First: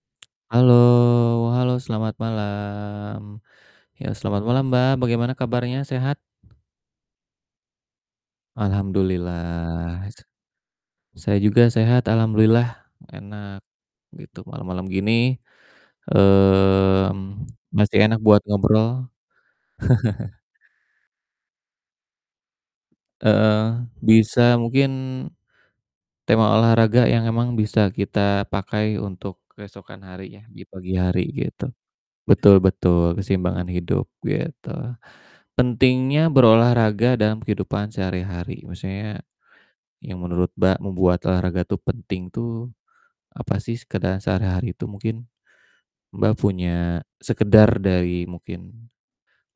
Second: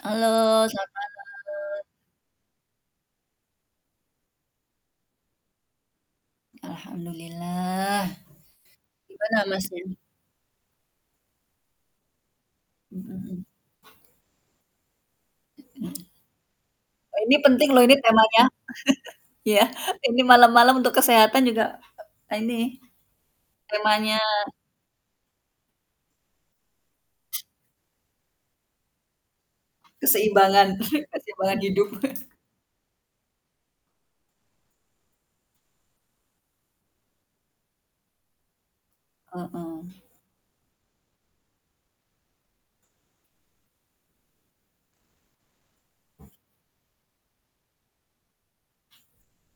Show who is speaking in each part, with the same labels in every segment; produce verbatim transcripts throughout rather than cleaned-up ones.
Speaker 1: Halo.
Speaker 2: Halo
Speaker 1: Selamat
Speaker 2: halo,
Speaker 1: malam.
Speaker 2: selamat malam. Ya, selamat malam Mbak, bagaimana kabarnya, sehat?
Speaker 1: Alhamdulillah. Gimana Masnya?
Speaker 2: Alhamdulillah. S saya juga sehat, alhamdulillah,
Speaker 1: Hmm hmm hmm.
Speaker 2: enak gitu, malem-malem gini,
Speaker 1: Hmm.
Speaker 2: eee,
Speaker 1: Ini penting loh
Speaker 2: mesti
Speaker 1: ini
Speaker 2: enak buat
Speaker 1: temanya.
Speaker 2: ngobrol.
Speaker 1: Iya, ini malam-malam untuk kesehatan juga e ini
Speaker 2: Heeh,
Speaker 1: temanya.
Speaker 2: bisa mungkin tema olahraga yang emang bisa kita pakai untuk keesokan harinya, di
Speaker 1: Keseimbangan
Speaker 2: pagi hari
Speaker 1: keseimbangan
Speaker 2: gitu.
Speaker 1: hidup.
Speaker 2: Betul betul, keseimbangan hidup, gitu. Pentingnya berolahraga dalam kehidupan sehari-hari, maksudnya
Speaker 1: Heeh.
Speaker 2: yang menurut Mbak membuat olahraga tuh penting tuh, apasih sekedar sehari-hari itu, mungkin Mbak punya sekedar dari mungkin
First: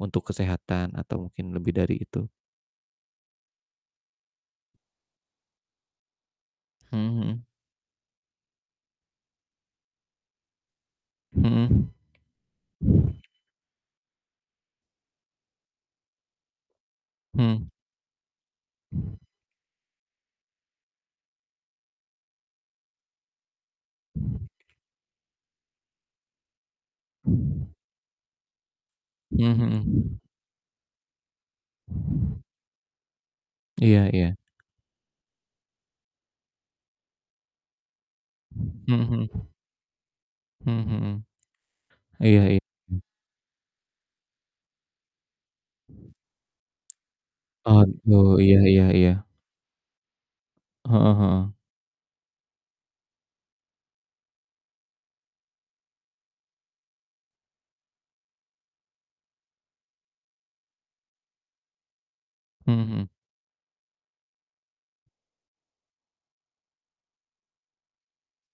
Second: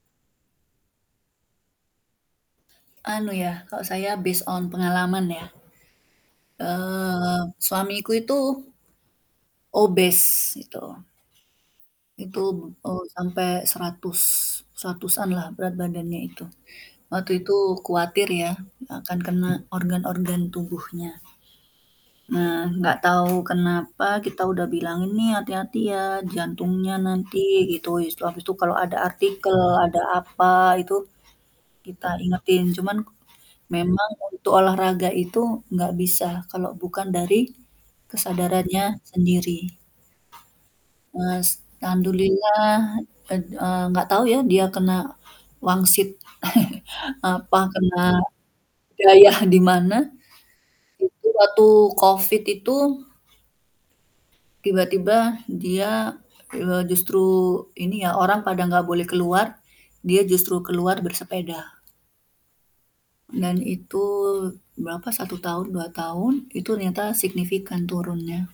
Speaker 2: untuk kesehatan atau mungkin lebih dari itu?
Speaker 1: Anu ya, kalau saya based on pengalaman ya.
Speaker 2: Hmm hmm.
Speaker 1: Eee, suamiku itu obes, itu.
Speaker 2: Hmm.
Speaker 1: Itu b eee, sampai seratus. seratus lah berat badannya itu. Waktu itu,
Speaker 2: Hmm.
Speaker 1: kuatir ya akan kena organ-organ tubuhnya. Nah nggak tahu kenapa kita udah bilang ini hati-hati ya, jantungnya nanti gitu, habis itu kalau ada
Speaker 2: Mmm,
Speaker 1: artikel, ada
Speaker 2: hmm.
Speaker 1: apa itu, kita ingetin. Cuman
Speaker 2: Iya
Speaker 1: memang
Speaker 2: iya.
Speaker 1: untuk olahraga itu nggak bisa kalau bukan dari kesadarannya
Speaker 2: Hmm hmm.
Speaker 1: sendiri.
Speaker 2: Hmm hmm.
Speaker 1: Mas.
Speaker 2: Iya iya.
Speaker 1: Alhamdulillah, et eee, nggak tahu ya dia kena wangsit apa
Speaker 2: Oh,
Speaker 1: kena
Speaker 2: gitu, iya iya iya.
Speaker 1: daya dimana,
Speaker 2: Heeh
Speaker 1: itu
Speaker 2: heeh.
Speaker 1: waktu COVID itu tiba-tiba dia, eee, justru ini ya orang pada nggak boleh keluar, dia justru keluar bersepeda.
Speaker 2: Hmm hmm.
Speaker 1: Dan itu berapa, satu tahun, dua tahun, itu r nyata signifikan turunnya.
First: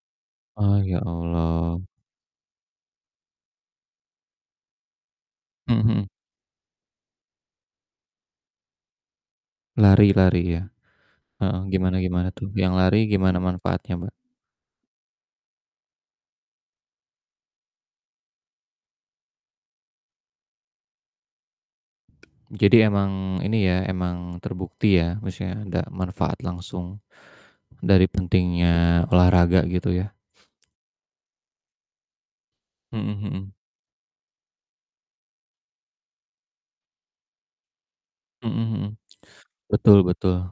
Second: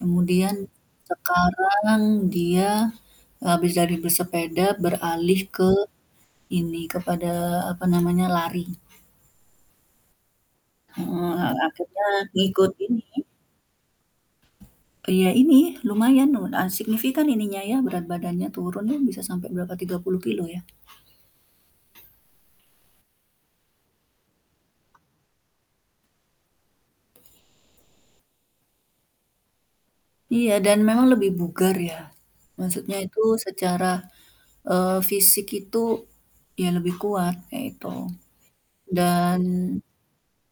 Speaker 1: Kemudian,
Speaker 2: Ah, ya Allah.
Speaker 1: sekarang dia, habis dari bersepeda beralih ke
Speaker 2: Hmm hmm.
Speaker 1: ini, kepada apa namanya lari.
Speaker 2: Lari lari ya.
Speaker 1: Hmm hmm.
Speaker 2: Heeh, gimana
Speaker 1: Akhirnya
Speaker 2: gimana tuh,
Speaker 1: ngikut
Speaker 2: yang
Speaker 1: ini
Speaker 2: lari gimana manfaatnya, Mbak?
Speaker 1: Iya ini, lumayan nu a signifikan ininya ya, berat badannya turun ya bisa sampai berapa, tiga puluh kilogram ya.
Speaker 2: Jadi emang ini ya, emang terbukti ya, maksudnya ada manfaat langsung dari pentingnya olahraga gitu ya.
Speaker 1: Iya dan memang lebih bugar ya. Maksudnya
Speaker 2: Hmm
Speaker 1: itu
Speaker 2: hmm.
Speaker 1: secara, eee, fisik itu ya lebih kuat kayak gitu
Speaker 2: Hmm hmm.
Speaker 1: dan
Speaker 2: Betul betul.